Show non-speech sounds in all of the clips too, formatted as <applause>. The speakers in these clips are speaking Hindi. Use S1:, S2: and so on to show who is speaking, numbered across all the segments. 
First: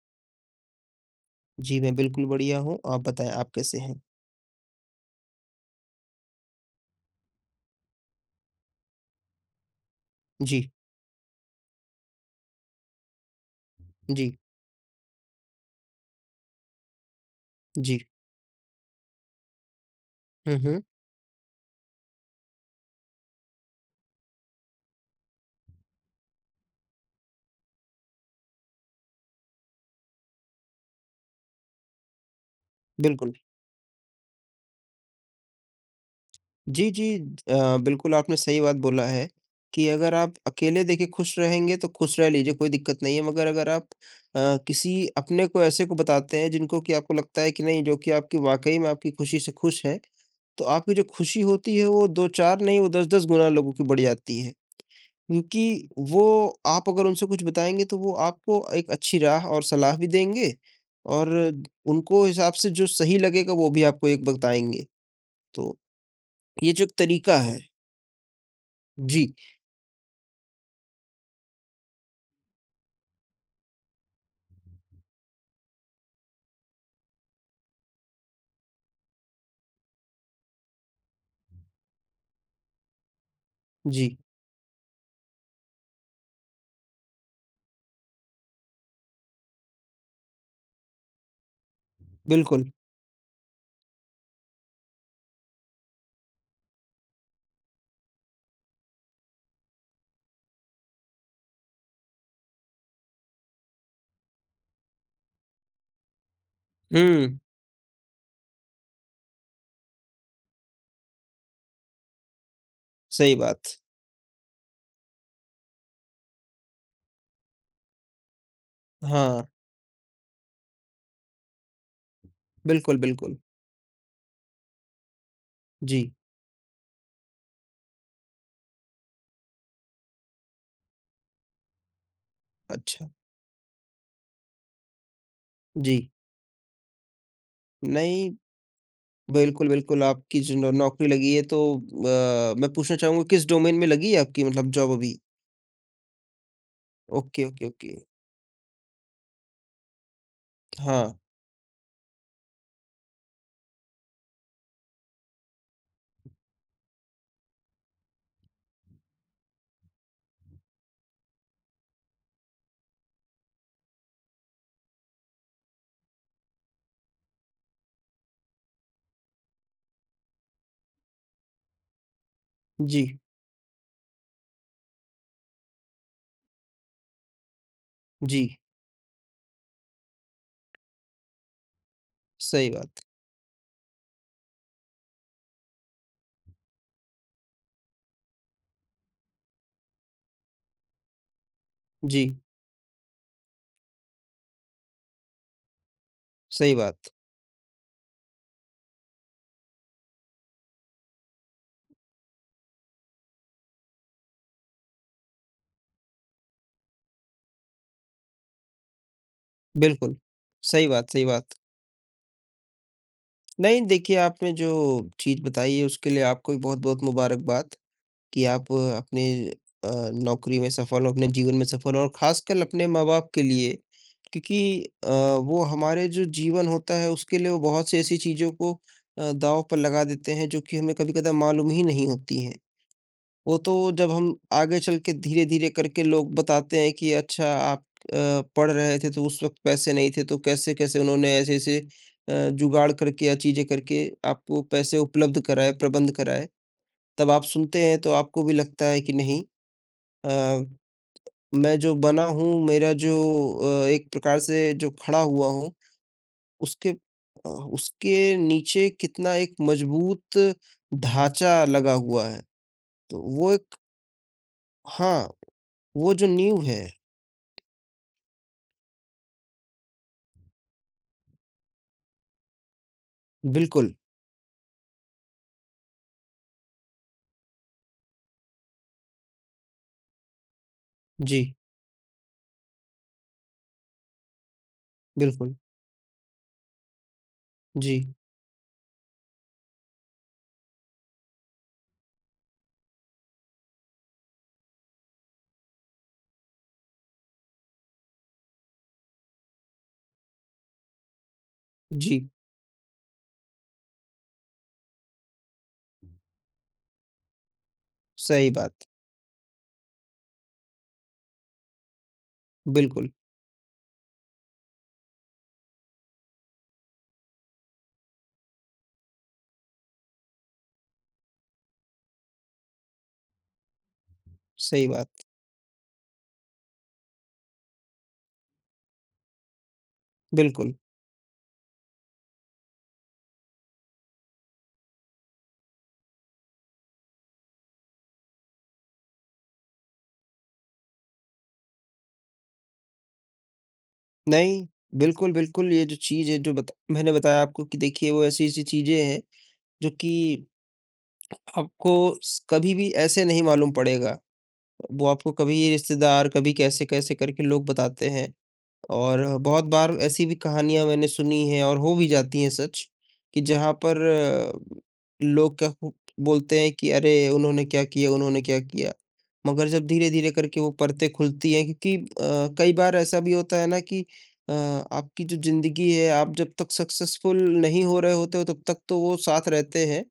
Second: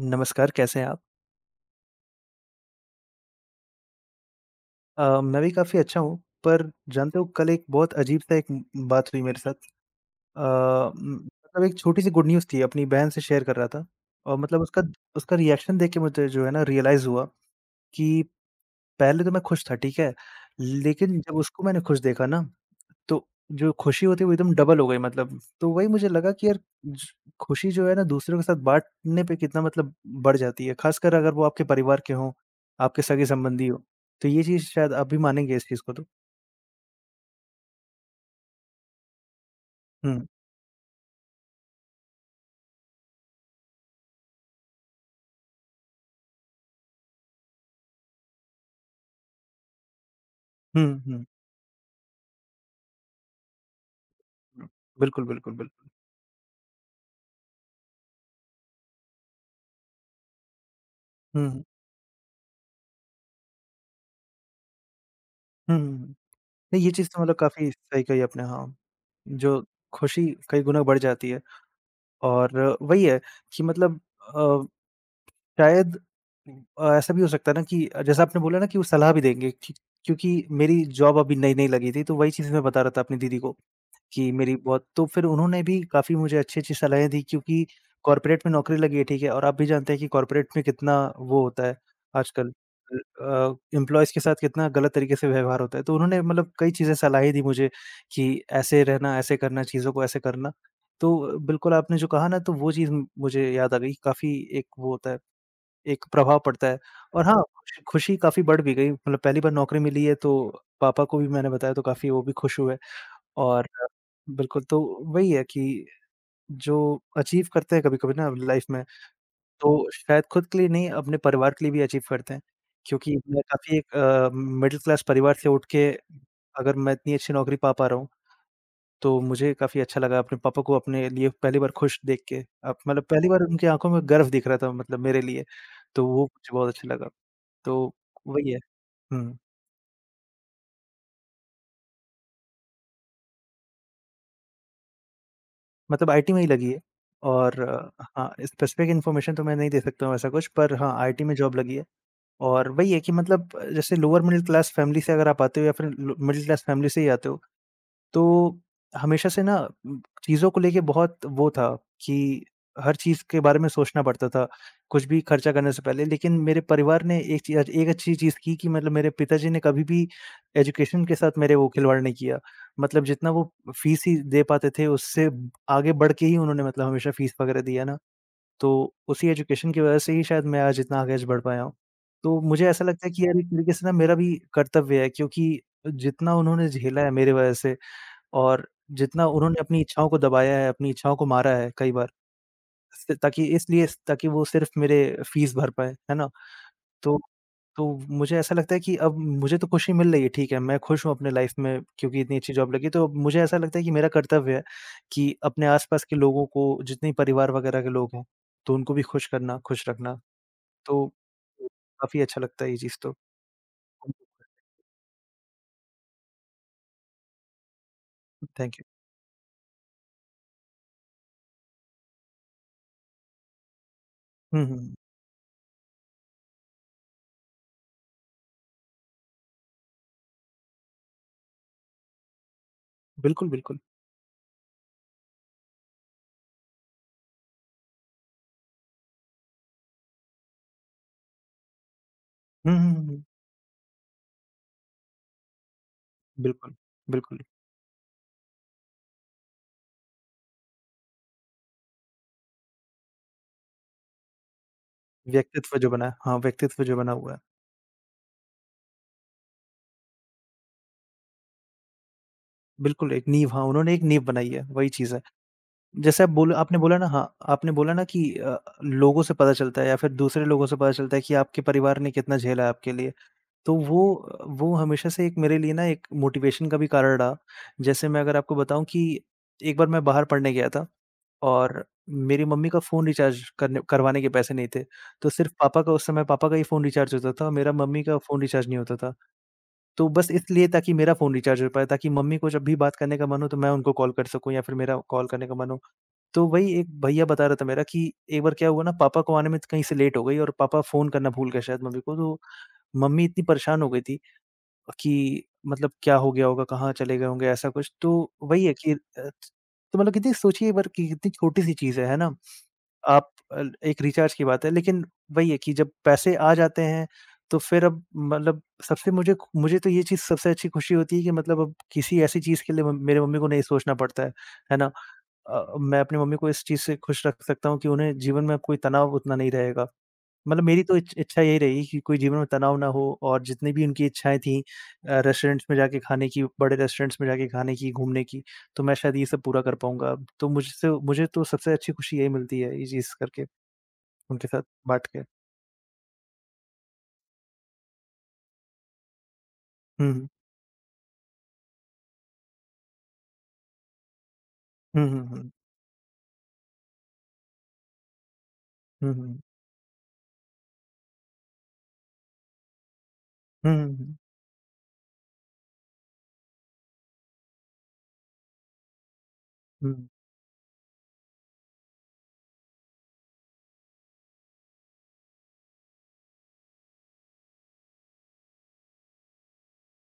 S1: नमस्कार, कैसे हैं आप?
S2: जी, मैं बिल्कुल बढ़िया हूँ। आप बताएँ आप कैसे हैं?
S1: मैं भी काफ़ी अच्छा हूँ, पर जानते हो कल एक बहुत अजीब-सा एक बात हुई मेरे साथ। अ,
S2: जी,
S1: मतलब एक छोटी-सी गुड न्यूज़ थी, अपनी बहन से शेयर कर रहा था
S2: जी,
S1: और मतलब उसका उसका रिएक्शन देख के मुझे जो है ना रियलाइज़ हुआ
S2: जी।
S1: कि पहले तो मैं खुश था, ठीक है?
S2: हुँ, हुँ,
S1: लेकिन जब उसको मैंने खुश देखा ना तो जो खुशी होती है वो एकदम डबल हो गई मतलब। तो वही मुझे लगा कि यार ज खुशी जो है ना दूसरों के साथ बाँटने पे कितना मतलब बढ़ जाती है, ख़ासकर अगर वो आपके परिवार के हों, आपके
S2: बिल्कुल।
S1: सगे-संबंधी हों। तो ये चीज़ शायद आप भी मानेंगे इस चीज़ को तो।
S2: जी, जी, बिल्कुल आपने सही बात बोला है कि अगर
S1: हुँ,
S2: आप अकेले देखिए खुश रहेंगे तो खुश रह लीजिए, कोई दिक्कत नहीं है। मगर अगर आप किसी अपने को ऐसे को बताते हैं जिनको कि आपको लगता है कि नहीं जो कि आपकी वाक़ई में आपकी खुशी से खुश हैं, तो
S1: हुँ,
S2: आपकी जो
S1: हुँ,
S2: खुशी होती है वो 2-4 नहीं वो 10-10 गुना लोगों की बढ़ जाती है।
S1: हुँ। बिल्कुल, बिल्कुल,
S2: क्योंकि
S1: बिल्कुल।
S2: वो आप अगर उनसे कुछ बताएँगे तो वो आपको एक अच्छी राह और सलाह भी देंगे और
S1: हुँ, हुँ,
S2: उनको हिसाब से जो सही लगेगा वो भी आपको एक बताएँगे। तो
S1: हुँ, हुँ, हुँ।
S2: ये
S1: नहीं
S2: जो
S1: ये
S2: एक
S1: चीज़ तो मतलब
S2: तरीका है।
S1: काफ़ी सही कही आपने हाँ,
S2: जी,
S1: जो खुशी कई गुना बढ़ जाती है और वही है कि मतलब अ, शायद ऐसा भी हो सकता है ना कि जैसा आपने बोला ना कि वो सलाह भी देंगे कि क्योंकि मेरी जॉब अभी नई-नई लगी थी, तो वही चीज़ मैं बता रहा था अपनी दीदी को
S2: जी,
S1: कि मेरी बहुत तो फिर उन्होंने भी काफ़ी मुझे अच्छी-अच्छी सलाहें दी क्योंकि कॉर्पोरेट में नौकरी लगी है, ठीक है? और आप भी जानते हैं कि कॉर्पोरेट में कितना वो होता है आजकल
S2: बिल्कुल।
S1: एम्प्लॉइज़ के साथ कितना गलत तरीके से व्यवहार होता है। तो उन्होंने मतलब कई चीज़ें सलाहें दी मुझे कि ऐसे रहना, ऐसे करना, चीज़ों को ऐसे करना। तो बिल्कुल आपने जो कहा ना, तो वो चीज़ मुझे याद आ गई, काफ़ी एक वो होता है। एक प्रभाव पड़ता है और
S2: हुँ,
S1: हाँ, खुशी काफ़ी बढ़ भी गई मतलब पहली बार नौकरी मिली है तो पापा को भी मैंने बताया तो काफ़ी वो भी खुश हुए
S2: सही
S1: और
S2: बात।
S1: बिल्कुल, तो वही है कि जो अचीव करते हैं कभी-कभी ना लाइफ में,
S2: हाँ,
S1: तो शायद खुद के लिए नहीं अपने परिवार के लिए भी अचीव करते हैं।
S2: बिल्कुल,
S1: क्योंकि
S2: बिल्कुल।
S1: मैं काफ़ी एक मिडल क्लास परिवार से उठ के
S2: जी,
S1: अगर मैं इतनी अच्छी नौकरी पा पा रहा हूँ तो मुझे काफ़ी अच्छा लगा अपने पापा को अपने लिए पहली बार खुश देख के। अप मतलब
S2: अच्छा।
S1: पहली बार उनकी आँखों में गर्व दिख रहा था मतलब मेरे लिए,
S2: जी,
S1: तो वो मुझे बहुत अच्छा लगा। तो
S2: नहीं,
S1: वही है। हुँ,
S2: बिल्कुल, बिल्कुल आपकी जो नौ नौकरी लगी है तो मैं पूछना चाहूँगा किस डोमेन में लगी है आपकी मतलब जॉब अभी?
S1: मतलब आईटी में ही लगी है
S2: ओके,
S1: और
S2: ओके, ओके।
S1: हाँ, स्पेसिफिक इन्फॉर्मेशन तो मैं नहीं दे सकता हूँ ऐसा कुछ पर हाँ,
S2: हाँ,
S1: आईटी में जॉब लगी है और वही है कि मतलब जैसे लोअर मिडिल क्लास फैमिली से अगर आप आते हो या फिर लो मिडिल क्लास फैमिली से ही आते हो तो हमेशा से ना चीज़ों को लेके बहुत वो था कि हर चीज़ के बारे में सोचना पड़ता था, कुछ भी खर्चा करने से पहले। लेकिन मेरे परिवार ने एक अच्छी चीज़ की कि मतलब मेरे पिताजी ने कभी भी एजुकेशन के साथ मेरे वो खिलवाड़ नहीं किया। मतलब
S2: जी,
S1: जितना वो फ़ीस ही दे पाते थे, उससे आगे बढ़ के ही उन्होंने मतलब हमेशा फ़ीस वगैरह दिया ना,
S2: जी,
S1: तो उसी एजुकेशन की वज़ह से ही शायद मैं आज इतना आगे आज बढ़ पाया हूँ। तो मुझे
S2: सही
S1: ऐसा
S2: बात।
S1: लगता है कि यार एक तरीके से ना मेरा भी कर्तव्य है क्योंकि जितना उन्होंने झेला है मेरी वज़ह से और जितना उन्होंने अपनी इच्छाओं को दबाया है, अपनी इच्छाओं को मारा है कई बार,
S2: जी।
S1: स ताकि इसलिए ताकि वो सिर्फ़ मेरे फ़ीस भर पाएँ, है ना?
S2: सही बात।
S1: तो तो मुझे ऐसा लगता है कि अब मुझे तो खुशी मिल रही है, ठीक है, मैं खुश हूँ अपने लाइफ़ में क्योंकि इतनी अच्छी जॉब लगी, तो अब मुझे ऐसा लगता है कि मेरा कर्तव्य है कि अपने आस-पास के लोगों को जितने परिवार वगैरह के लोग हैं, तो उनको भी खुश करना, खुश रखना,
S2: बिल्कुल, सही
S1: तो
S2: बात, सही बात।
S1: काफ़ी अच्छा लगता है ये चीज़ तो।
S2: नहीं देखिए, आपने जो चीज़ बताई है उसके लिए आपको भी बहुत-बहुत मुबारकबाद कि आप
S1: थैंक यू।
S2: अपने अ, नौकरी में सफल हो, अपने जीवन में सफल हो और ख़ासकर अपने माँ-बाप के लिए क्योंकि
S1: हुँ, हुँ, हुँ।
S2: वो हमारे जो जीवन होता है उसके लिए वो बहुत सी ऐसी चीज़ों को दाँव पर लगा देते हैं जो कि हमें कभी-कदा मालूम ही नहीं होती हैं।
S1: बिल्कुल,
S2: वो तो
S1: बिल्कुल।
S2: जब हम आगे चल के धीरे-धीरे करके लोग बताते हैं कि अच्छा आप अ, पढ़ रहे थे तो उस वक़्त पैसे नहीं थे तो कैसे-कैसे उन्होंने ऐसे-ऐसे
S1: हुँ,
S2: जुगाड़
S1: हुँ, हुँ, हुँ।
S2: करके या चीज़ें करके आपको पैसे उपलब्ध कराए, प्रबंध कराए।
S1: बिल्कुल,
S2: तब
S1: बिल्कुल।
S2: आप सुनते हैं तो आपको भी लगता है कि नहीं अ, मैं जो बना हूँ, मेरा जो एक प्रकार से जो खड़ा हुआ हूँ,
S1: व्यक्तित्व जो बना है हाँ, व्यक्तित्व
S2: उसके
S1: जो बना हुआ है।
S2: अ, उसके नीचे कितना एक मजबूत ढाँचा लगा हुआ है।
S1: बिल्कुल,
S2: तो
S1: एक नींव
S2: वो
S1: हाँ,
S2: एक,
S1: उन्होंने एक नींव बनाई है, वही चीज़ है।
S2: हाँ, वो
S1: जैसे
S2: जो
S1: आप बोल
S2: नींव
S1: आपने
S2: है।
S1: बोला ना हाँ, आपने बोला ना कि लोगों से पता चलता है या फिर दूसरे लोगों से पता चलता है कि आपके परिवार ने कितना झेला है आपके लिए। तो
S2: बिल्कुल,
S1: वो हमेशा से एक मेरे लिए ना एक मोटिवेशन का भी कारण रहा। जैसे मैं अगर आपको बताऊँ कि एक बार मैं बाहर पढ़ने गया था।
S2: जी,
S1: और मेरी मम्मी का फ़ोन रिचार्ज करने करवाने के पैसे नहीं थे, तो सिर्फ़
S2: बिल्कुल,
S1: पापा का उस समय पापा का ही फ़ोन रिचार्ज होता था, मेरा
S2: जी,
S1: मम्मी का फ़ोन रिचार्ज नहीं होता था। तो बस इसलिए ताकि मेरा फ़ोन रिचार्ज हो पाए, ताकि मम्मी को जब भी बात करने का मन हो, तो मैं उनको कॉल कर सकूँ या फिर मेरा कॉल करने का मन हो। तो वही एक भैया बता रहा था मेरा कि एक बार क्या हुआ ना, पापा को आने में कहीं से लेट हो गई और पापा फ़ोन करना भूल गए शायद मम्मी को,
S2: जी,
S1: तो मम्मी इतनी परेशान हो गई थी कि मतलब क्या हो गया होगा, कहाँ चले गए होंगे, ऐसा कुछ। तो
S2: सही
S1: वही
S2: बात,
S1: है कि तो मतलब कितनी सोचिए एक बार कि कितनी छोटी-सी चीज़ है ना?
S2: बिल्कुल,
S1: आप अल एक रिचार्ज की बात है, लेकिन वही है कि जब पैसे आ जाते हैं, तो फिर अब मतलब सबसे मुझे खु मुझे तो ये चीज़ सबसे अच्छी खुशी होती है कि मतलब अब किसी ऐसी चीज़ के लिए म मेरे मम्मी को नहीं सोचना पड़ता है
S2: सही
S1: ना?
S2: बात,
S1: मैं अपनी मम्मी को इस चीज़ से खुश रख सकता हूँ कि उन्हें जीवन में अब कोई तनाव उतना नहीं रहेगा। मतलब
S2: बिल्कुल।
S1: मेरी तो इच इच्छा यही रही कि कोई जीवन में तनाव ना हो और जितनी भी उनकी इच्छाएँ थी रेस्टोरेंट्स में जाके खाने की, बड़े रेस्टोरेंट्स में जाके खाने की, घूमने की, तो मैं शायद ये सब पूरा कर पाऊँगा अब। तो मुझसे मुझे तो सबसे अच्छी खुशी यही मिलती है, ये चीज़ करके, उनके साथ
S2: नहीं,
S1: बाँट
S2: बिल्कुल,
S1: के।
S2: बिल्कुल, ये जो चीज़ है जो बत मैंने बताया आपको कि देखिए वो ऐसी-ऐसी चीज़ें हैं जो कि
S1: हुँ, हुँ।
S2: आपको स कभी भी ऐसे नहीं मालूम पड़ेगा। वो
S1: हुँ, हुँ,
S2: आपको
S1: हुँ।
S2: कभी रिश्तेदार, कभी कैसे-कैसे करके लोग बताते हैं।
S1: हुँ,
S2: और
S1: हुँ।
S2: बहुत बार ऐसी भी कहानियाँ मैंने सुनी हैं और हो भी जाती हैं सच, कि
S1: हुँ,
S2: जहाँ
S1: हुँ,
S2: पर
S1: हुँ।
S2: लोग क्या हु बोलते हैं कि अरे! उन्होंने क्या किया, उन्होंने क्या किया? मगर जब
S1: हुँ।
S2: धीरे-धीरे करके वो परतें खुलती हैं क्योंकि कई बार ऐसा भी होता है ना कि आपकी जो ज़िंदगी है आप जब तक सक्सेसफुल नहीं हो रहे होते हो तब तक तो वो साथ रहते हैं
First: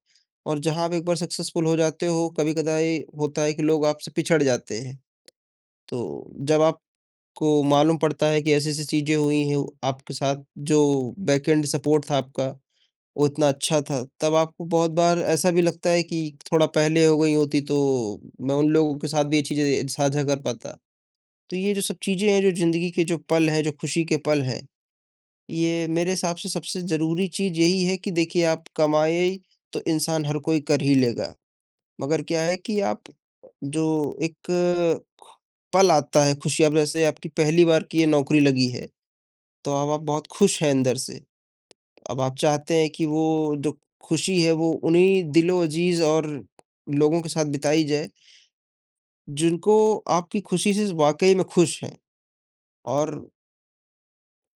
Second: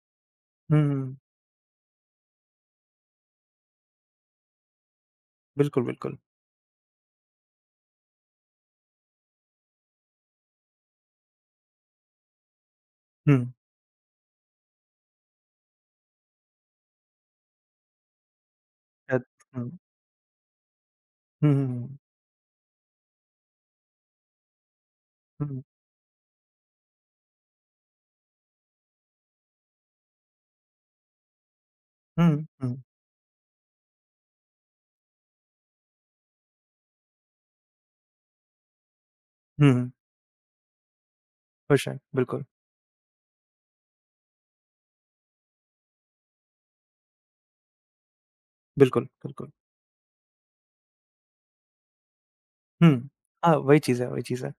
S2: और
S1: हुँ,
S2: जहाँ आप एक बार
S1: हुँ।
S2: सक्सेसफुल हो जाते हो, कभी-कदाई होता है कि लोग आपसे पिछड़ जाते हैं।
S1: बिल्कुल, बिल्कुल।
S2: तो जब आप को मालूम पड़ता है कि ऐसी-ऐसी चीज़ें हुई हैं आपके साथ, जो बैकएंड सपोर्ट था आपका, वो
S1: हुँ,
S2: इतना अच्छा था। तब आपको बहुत बार ऐसा भी लगता है कि थोड़ा पहले हो गई होती तो मैं उन लोगों के
S1: शायद
S2: साथ भी ये
S1: हुँ।
S2: चीज़ें साझा कर पाता।
S1: हुँ,
S2: तो
S1: हुँ,
S2: ये जो सब
S1: हुँ।
S2: चीज़ें हैं, जो ज़िंदगी के जो पल हैं, जो खुशी के पल हैं,
S1: हुँ,
S2: ये मेरे हिसाब से सबसे ज़रूरी चीज़ यही है कि देखिए आप कमाए तो इंसान हर कोई कर ही लेगा, मगर क्या
S1: हुँ,
S2: है
S1: हुँ।
S2: कि आप जो एक पल आता है खुशी, अब जैसे आपकी पहली बार की ये नौकरी लगी है,
S1: हुँ,
S2: तो अब
S1: हुँ।
S2: आप बहुत खुश हैं अंदर से।
S1: खुश हैं।
S2: अब आप
S1: बिल्कुल,
S2: चाहते हैं कि वो जो खुशी है वो उन्हीं दिलो-अज़ीज़ और लोगों के साथ बिताई जाए,
S1: बिल्कुल, बिल्कुल।
S2: जिनको आपकी खुशी से वाक़ई में खुश हैं।
S1: हुँ।
S2: और
S1: हाँ, वही चीज़ है, वही चीज़ है।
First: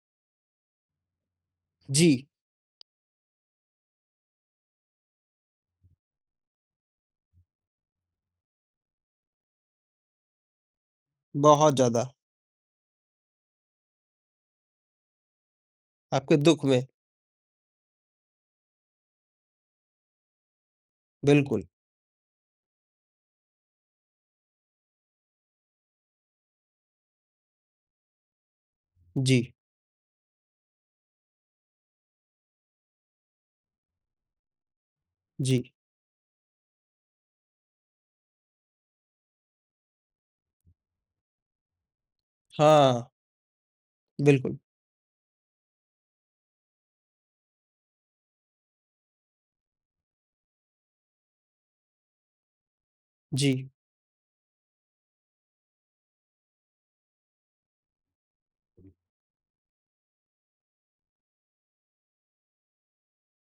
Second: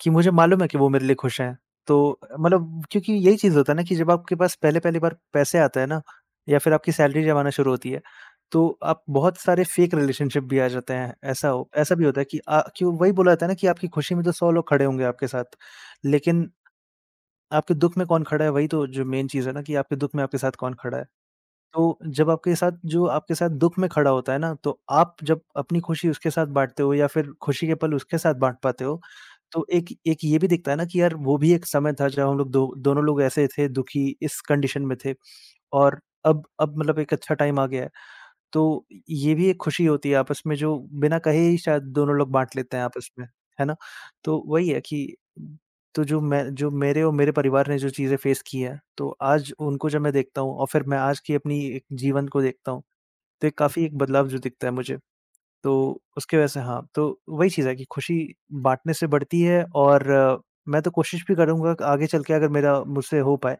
S1: कि मुझे मालूम है कि वो मेरे लिए खुश हैं। तो
S2: जी,
S1: मतलब क्योंकि यही चीज़ होता है ना कि जब आपके पास पहले-पहली बार पैसे आते हैं ना या फिर आपकी सैलरी जब आना शुरू होती है, तो आप बहुत सारे फेक रिलेशनशिप भी आ जाते हैं।
S2: बहुत
S1: ऐसा भी
S2: ज़्यादा।
S1: होता है कि क्यों वही बोला जाता है ना कि आपकी खुशी में तो 100 लोग खड़े होंगे आपके साथ,
S2: आपके
S1: लेकिन
S2: दुःख में,
S1: आपके दुःख में कौन खड़ा है वही तो जो मेन चीज़ है ना कि आपके दुःख में आपके साथ कौन खड़ा है।
S2: बिल्कुल।
S1: तो जब आपके साथ जो आपके साथ दुःख में खड़ा होता है ना, तो आप जब अपनी खुशी उसके साथ बाँटते हो या फिर खुशी के पल उसके साथ बाँट पाते हो,
S2: जी,
S1: तो एक एक ये भी दिखता है ना कि यार वो भी एक समय था जब हम लोग दो दोनों लोग ऐसे थे दुखी इस कंडीशन में थे
S2: जी।
S1: और अब मतलब एक अच्छा टाइम आ गया है। तो ये भी एक खुशी होती है आपस में जो बिना कहे ही शायद दोनों लोग बाँट लेते हैं
S2: हाँ,
S1: आपस में, है ना? तो
S2: बिल्कुल।
S1: वही है कि जो मेरे और मेरे परिवार ने जो चीज़ें फेस की हैं, तो आज उनको जब मैं देखता हूँ और फिर मैं आज की अपनी एक जीवन को देखता हूँ, तो एक
S2: जी,
S1: काफ़ी एक बदलाव जो दिखता है मुझे। तो उसकी वजह से हाँ, तो वही चीज़ है कि खुशी बाँटने से बढ़ती है और मैं तो कोशिश भी करूँगा कि आगे चल के अगर मेरा मुझसे हो पाए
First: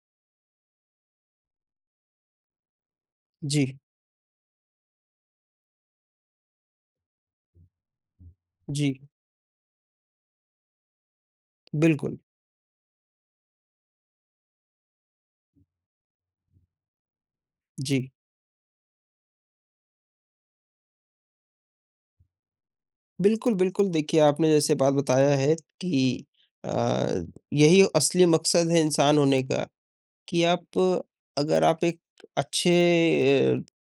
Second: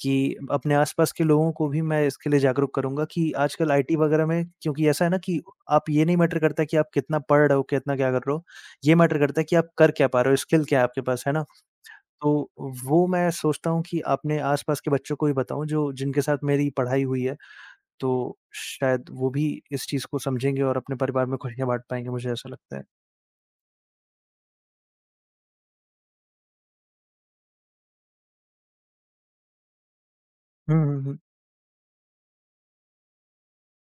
S1: कि अपने आस-पास के लोगों को भी मैं इसके लिए जागरूक करूँगा कि
S2: जी,
S1: आजकल आईटी वगैरह में क्योंकि ऐसा है ना कि आप ये नहीं मैटर करता कि आप कितना पढ़ रहे हो, कितना क्या कर रहे हो। ये
S2: जी,
S1: मैटर करता है कि आप कर क्या पा रहे हो, स्किल क्या है आपके पास, है ना?
S2: बिल्कुल।
S1: तो वो मैं सोचता हूँ कि अपने आस-पास के बच्चों को भी बताऊँ जो जिनके साथ मेरी पढ़ाई हुई है।
S2: जी,
S1: तो शायद वो भी इस चीज़ को समझेंगे और अपने परिवार में खुशियाँ बाँट पाएँगे, मुझे ऐसा लगता है।
S2: बिल्कुल, बिल्कुल देखिए आपने जैसे बात बताया है कि अ, यही असली मकसद है इंसान होने का। कि
S1: हुँ,
S2: आप,
S1: हुँ, हुँ।
S2: अगर आप एक अच्छे, अ,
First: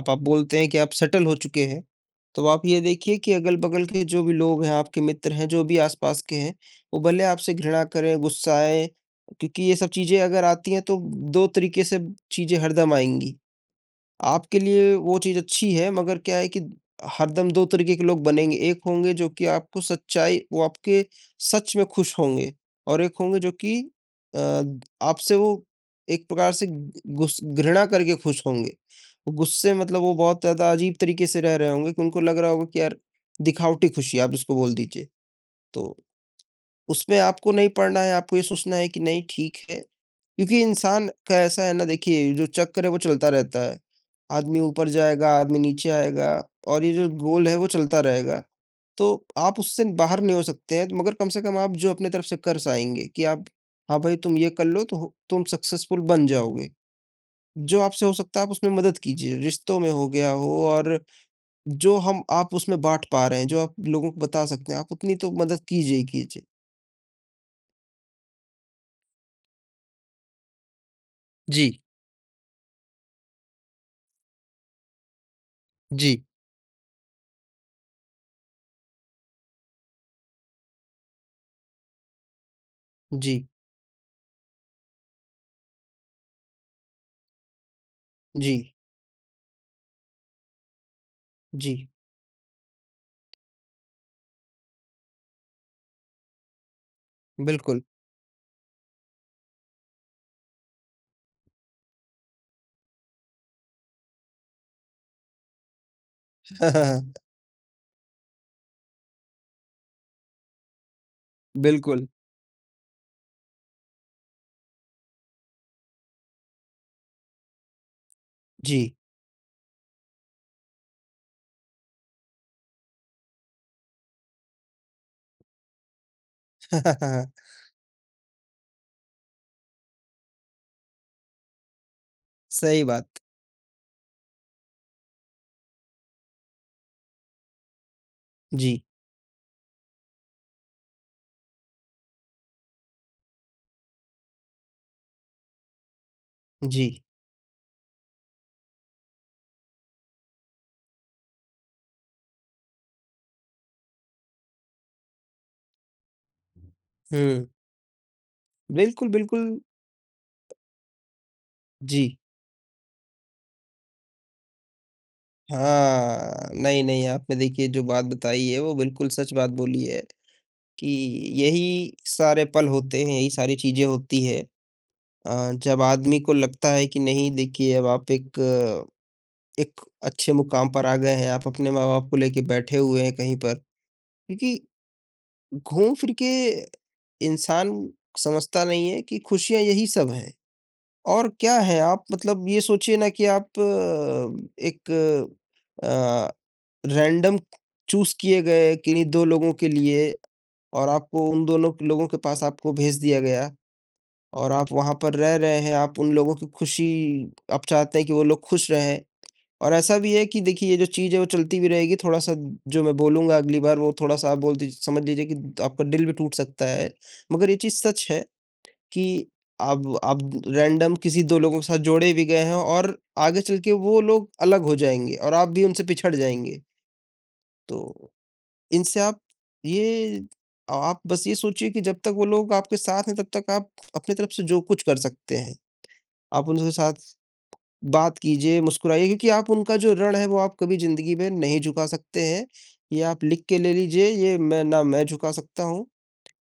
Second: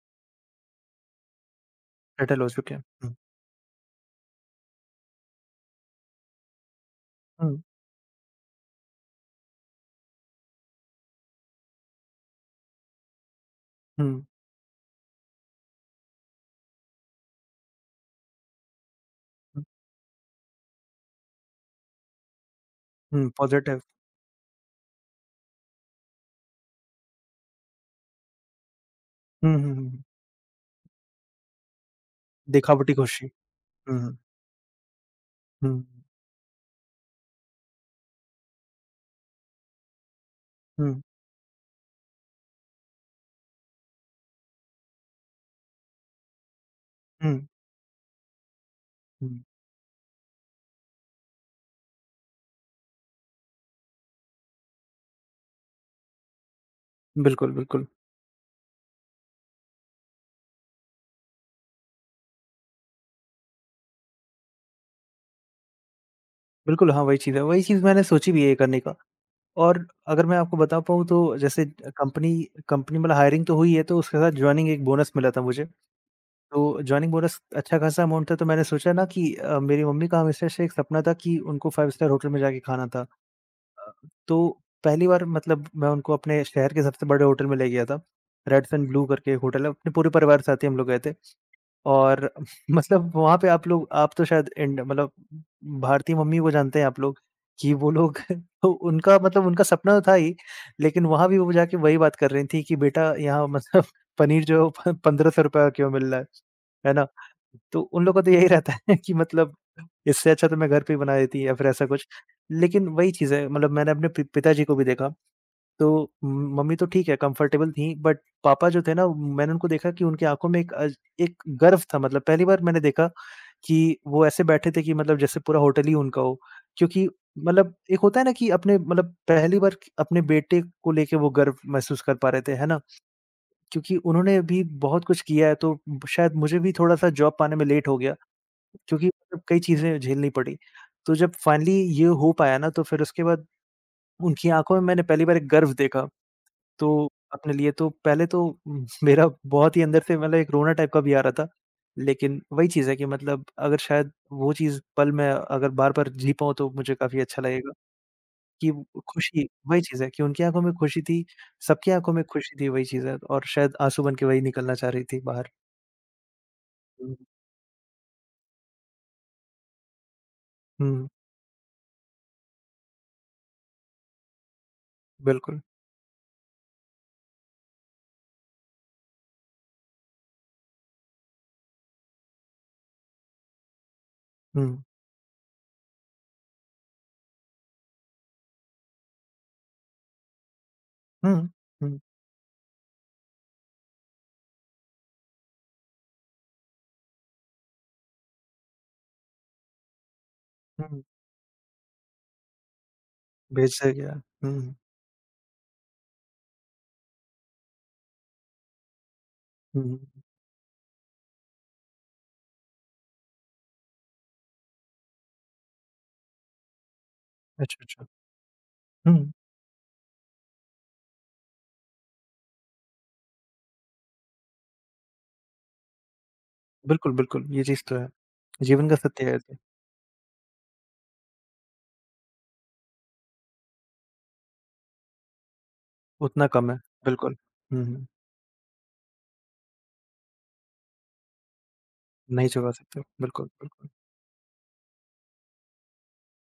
S2: आप बोलते हैं कि आप सेटल हो चुके हैं,
S1: सेटल
S2: तो
S1: हो
S2: आप
S1: चुके
S2: ये
S1: हैं। हुँ,
S2: देखिए कि अगल-बगल के जो भी लोग हैं, आपके मित्र हैं, जो भी आस-पास के हैं, वो भले आपसे
S1: हुँ।
S2: घृणा करें, गुस्साएँ, क्योंकि ये सब चीज़ें अगर आती हैं तो 2 तरीके से चीज़ें हरदम आएँगी।
S1: हुँ,
S2: आपके लिए वो चीज़ अच्छी है मगर क्या है कि हरदम 2 तरीके के लोग बनेंगे, एक होंगे जो कि
S1: हुँ।
S2: आपको सच्चाई वो आपके सच में खुश होंगे और एक
S1: हुँ,
S2: होंगे जो कि
S1: पॉज़िटिव।
S2: अ, आपसे वो एक प्रकार से गुस घृणा करके खुश होंगे। वो
S1: हुँ, हुँ,
S2: गुस्से
S1: हुँ,
S2: मतलब
S1: हुँ,
S2: वो बहुत ज़्यादा अजीब तरीके से रह रहे होंगे कि उनको लग रहा होगा कि
S1: दिखावटी
S2: यार
S1: खुशी।
S2: दिखावटी
S1: हुँ, हुँ।
S2: खुशी, आप इसको बोल दीजिए।
S1: हुँ,
S2: तो उसमें आपको नहीं पड़ना है, आपको ये सोचना है कि नहीं ठीक है, क्योंकि
S1: हुँ,
S2: इंसान का ऐसा है ना देखिए जो चक्र है वो चलता रहता है। आदमी ऊपर जाएगा, आदमी नीचे आएगा और ये जो
S1: हुँ,
S2: गोल है वो चलता रहेगा। तो
S1: हुँ,
S2: आप उससे बाहर नहीं हो सकते हैं तो मगर कम से कम आप जो अपनी तरफ से कर जाएँगे कि आप, हाँ भाई तुम ये कर लो तो हो तुम सक्सेसफुल बन जाओगे।
S1: बिल्कुल,
S2: जो
S1: बिल्कुल।
S2: आपसे हो सकता है आप उसमें मदद कीजिए, रिश्तों में हो गया हो और जो हम आप उसमें बाँट पा रहे हैं, जो आप लोगों को बता सकते हैं, आप उतनी तो मदद कीजिए ही कीजिए।
S1: बिल्कुल, हाँ, वही चीज़ है, वही चीज़ मैंने सोची भी है ये करने का। और अगर मैं आपको बता पाऊँ तो जैसे
S2: जी,
S1: कंपनी कंपनी मतलब हायरिंग तो हुई है, तो उसके साथ जॉइनिंग एक बोनस मिला था मुझे।
S2: जी,
S1: तो जॉइनिंग बोनस अच्छा खासा अमाउंट था, तो मैंने सोचा ना कि मेरी मम्मी का हमेशा से एक सपना था कि उनको 5 स्टार होटल में जाके खाना था।
S2: जी,
S1: अ, तो पहली बार मतलब मैं उनको अपने शहर के सबसे बड़े होटल में ले गया था। रेड्स
S2: जी,
S1: एंड ब्लू करके एक होटल है, अपने पूरे परिवार के साथ ही हम लोग गए थे।
S2: जी,
S1: और <laughs> मतलब वहाँ पे आप तो शायद इंड मतलब भारतीय मम्मी को जानते हैं आप लोग कि
S2: बिल्कुल।
S1: वो लोग <laughs> तो उनका सपना तो था ही, लेकिन वहाँ भी वो जाके वही बात कर रही थी कि बेटा यहाँ मतलब <laughs> पनीर जो है प ₹1500 क्यों मिल रहा है ना?
S2: <laughs>
S1: तो उन लोगों का तो यही रहता है कि मतलब इससे अच्छा तो मैं घर पे ही बना देती या फिर ऐसा
S2: बिल्कुल,
S1: कुछ। लेकिन वही चीज़ है, मतलब मैंने अपने पि पिताजी को भी देखा, तो म मम्मी तो ठीक है, कंफर्टेबल थी, बट पापा
S2: जी।
S1: जो थे ना मैंने उनको देखा कि उनकी आँखों में एक गर्व था, मतलब पहली बार मैंने देखा कि वो ऐसे बैठे थे कि मतलब जैसे पूरा होटल ही उनका हो। क्योंकि
S2: <laughs>
S1: मतलब एक होता है ना कि अपने मतलब पहली बार अपने बेटे को लेके वो गर्व महसूस कर पा रहे थे, है ना?
S2: सही बात।
S1: क्योंकि उन्होंने भी बहुत कुछ किया है, तो शायद मुझे भी थोड़ा-सा जॉब पाने में लेट हो गया,
S2: जी,
S1: क्योंकि मतलब कई चीज़ें झेलनी पड़ी। तो जब फाइनली ये हो पाया ना तो फिर उसके बाद उनकी आँखों में मैंने पहली बार एक गर्व देखा।
S2: जी।
S1: तो अपने लिए तो पहले तो <laughs> मेरा बहुत ही अंदर से मतलब एक रोना टाइप का भी आ रहा था। लेकिन वही चीज़ है कि मतलब अगर शायद वो चीज़ पल मैं अगर बार-बार जी पाऊँ तो मुझे काफ़ी अच्छा
S2: हुँ,
S1: लगेगा कि वो
S2: बिल्कुल, बिल्कुल,
S1: खुशी वही चीज़ है कि उनकी आँखों में खुशी थी, सबकी
S2: जी।
S1: आँखों में खुशी थी, वही चीज़ है और शायद आँसू बन के वही निकलना चाह रही थी बाहर।
S2: हाँ, नहीं, नहीं
S1: हुँ,
S2: आपने देखिए जो बात बताई है वो बिल्कुल सच बात बोली है कि
S1: हुँ,
S2: यही सारे पल होते हैं, यही सारी चीज़ें होती हैं,
S1: बिल्कुल।
S2: जब आदमी को लगता है कि नहीं देखिए अब आप एक अच्छे मुकाम पर आ गए हैं, आप अपने माँ-बाप को लेके बैठे हुए हैं कहीं पर। क्योंकि
S1: हुँ,
S2: घूम फिर के इंसान समझता नहीं है कि खुशियाँ यही सब हैं। और
S1: हुँ,
S2: क्या है
S1: हुँ,
S2: आप मतलब ये सोचिए ना कि आप एक अ, रैंडम चूज़ किए गए किन्हीं 2 लोगों के लिए और
S1: हुँ,
S2: आपको उन लोगों के पास आपको भेज दिया गया
S1: भेज दिया गया।
S2: और आप
S1: हुँ,
S2: वहाँ पर रह रहे हैं, आप उन लोगों की खुशी, आप चाहते हैं कि वो लोग खुश रहें और
S1: हुँ,
S2: ऐसा भी है कि देखिए ये जो चीज़ है वो चलती भी रहेगी, थोड़ा-सा जो मैं बोलूँगा अगली बार वो थोड़ा-सा आप बोल दीजिए समझ लीजिए कि आपका दिल भी टूट सकता है, मगर ये चीज़
S1: अच्छा, अच्छा।
S2: सच है। कि
S1: हुँ,
S2: अब रैंडम किसी 2 लोगों के साथ जोड़े भी गए हैं और आगे चल के वो लोग अलग हो जाएँगे और आप भी उनसे पिछड़ जाएँगे।
S1: बिल्कुल, बिल्कुल, ये चीज़ तो है।
S2: तो
S1: जीवन का
S2: इनसे आप
S1: सत्य है ये तो।
S2: ये, आप बस ये सोचिए कि जब तक वो लोग आपके साथ हैं तब तक आप अपनी तरफ से जो कुछ कर सकते हैं,
S1: उतना
S2: आप उनके
S1: कम है,
S2: साथ
S1: बिल्कुल। हुँ, हुँ।
S2: बात कीजिए, मुस्कुराइए क्योंकि आप उनका जो ऋण है वो आप कभी ज़िंदगी में नहीं चुका सकते हैं।
S1: नहीं छुपा
S2: ये
S1: सकते,
S2: आप लिख
S1: बिल्कुल,
S2: के ले
S1: बिल्कुल।
S2: लीजिए, ये मैं ना, मैं चुका सकता हूँ।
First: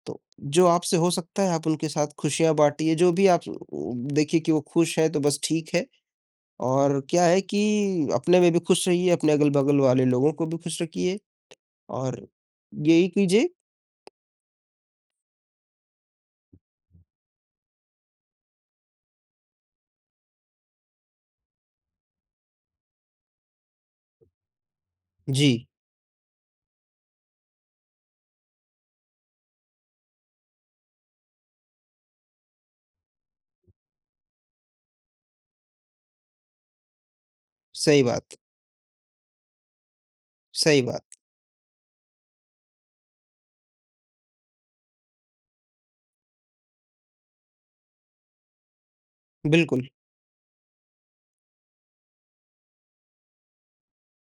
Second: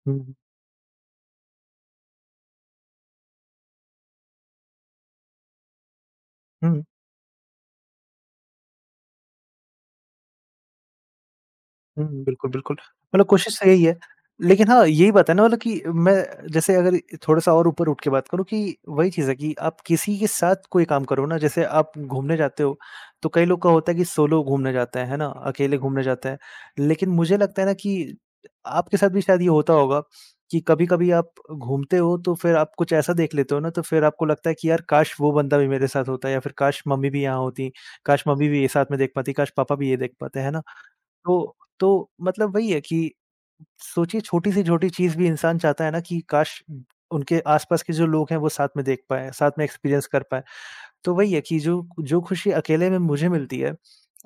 S1: हुँ,
S2: तो
S1: हुँ।
S2: जो आपसे हो सकता है आप उनके साथ खुशियाँ बाँटिए, जो भी आप देखिए कि वो खुश है तो बस ठीक है
S1: हुँ,
S2: और क्या है कि अपने में भी खुश रहिए, अपने अगल-बगल वाले लोगों को भी खुश रखिए
S1: हुँ,
S2: और
S1: बिल्कुल, बिल्कुल।
S2: यही
S1: मतलब
S2: कीजिए।
S1: कोशिश तो यही है। लेकिन हाँ, यही बात है ना मतलब कि मैं जैसे अगर थोड़ा-सा और ऊपर उठ के बात करूँ कि वही चीज़ है कि आप किसी के साथ कोई काम करो ना, जैसे आप घूमने जाते हो, तो कई लोग का होता है कि सोलो घूमने जाते हैं, है ना?
S2: जी,
S1: अकेले घूमने जाते हैं। लेकिन मुझे लगता है ना कि आपके साथ भी शायद ये होता होगा कि कभी-कभी आप घूमते हो, तो फिर आप कुछ ऐसा देख लेते हो ना, तो फिर आपको लगता है कि यार काश वो बंदा भी मेरे साथ होता या फिर काश मम्मी भी यहाँ होती,
S2: सही
S1: काश
S2: बात,
S1: मम्मी भी ये साथ में देख पाती, काश पापा भी ये देख पाते, है ना?
S2: सही बात,
S1: तो मतलब वही है कि सोचिए छोटी से छोटी चीज़ भी इंसान चाहता है ना कि काश उनके आसपास के जो लोग हैं वो साथ में देख पाएँ, साथ में
S2: बिल्कुल,
S1: एक्सपीरियंस कर पाएँ। तो वही है कि जो जो खुशी अकेले में मुझे मिलती है,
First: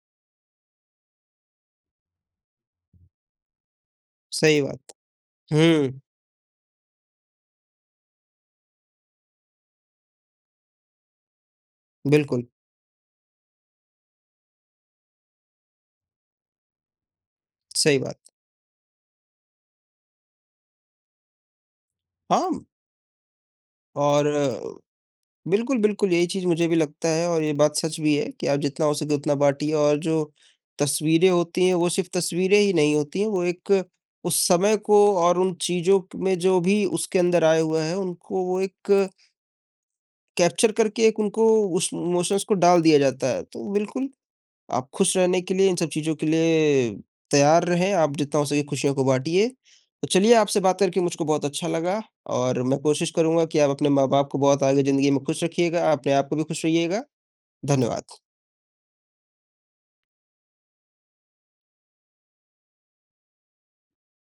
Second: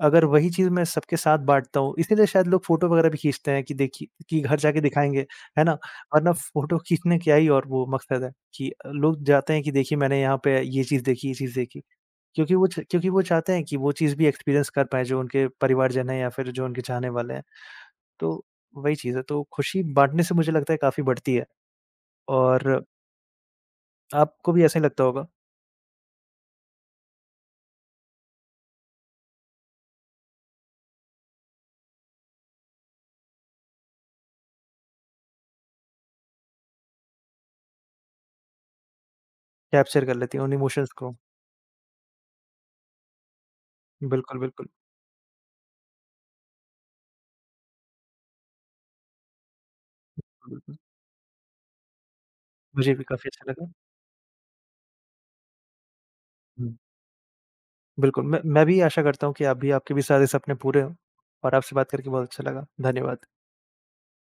S1: अगर वही चीज़ मैं सबके साथ बाँटता हूँ, इसीलिए शायद लोग फ़ोटो वगैरह भी खींचते हैं कि देखिए कि घर
S2: सही
S1: जाके
S2: बात।
S1: दिखाएँगे, है ना?
S2: हुँ,
S1: वरना फ़ोटो खींचने क्या ही और वो मकसद है कि लोग जाते हैं कि देखिए मैंने यहाँ पे ये चीज़ देखी, ये चीज़ देखी।
S2: बिल्कुल,
S1: क्योंकि वो च क्योंकि वो चाहते हैं कि वो चीज़ भी एक्सपीरियंस कर पाएँ जो उनके परिवारजन हैं या फिर जो उनके चाहने वाले हैं।
S2: सही बात।
S1: तो वही चीज़ है, तो खुशी बाँटने से मुझे लगता है काफ़ी बढ़ती है
S2: हाँ,
S1: और
S2: और
S1: आपको भी ऐसा ही लगता होगा,
S2: बिल्कुल, बिल्कुल, यही चीज़ मुझे भी लगता है और ये बात सच भी है कि आप जितना हो सके उतना बाँटिए और जो तस्वीरें होती हैं, वो सिर्फ़ तस्वीरें ही नहीं होती हैं, वो एक उस समय को और उन चीज़ों क में जो भी उसके अंदर आए हुए हैं, उनको वो एक
S1: कैप्चर कर लेती हैं उन
S2: कैप्चर
S1: इमोशंस
S2: करके
S1: को।
S2: एक उनको उस इमोशंस को डाल दिया जाता है। तो बिल्कुल
S1: बिल्कुल, बिल्कुल,
S2: आप खुश रहने के लिए इन सब चीज़ों के लिए तैयार रहें, आप जितना हो सके खुशियों को बाँटिए। तो चलिए आपसे
S1: बिल्कुल।
S2: बात करके मुझको बहुत अच्छा लगा और मैं
S1: मुझे भी
S2: कोशिश
S1: काफ़ी
S2: करूँगा
S1: अच्छा
S2: कि आप
S1: लगा।
S2: अपने माँ-बाप को बहुत आगे ज़िंदगी में खुश रखिएगा, अपने आप को भी खुश
S1: हुँ,
S2: रहिएगा।
S1: बिल्कुल,
S2: धन्यवाद।
S1: मैं भी आशा करता हूँ कि आप भी आपके भी सारे सपने पूरे हों और आपसे बात करके बहुत अच्छा लगा। धन्यवाद।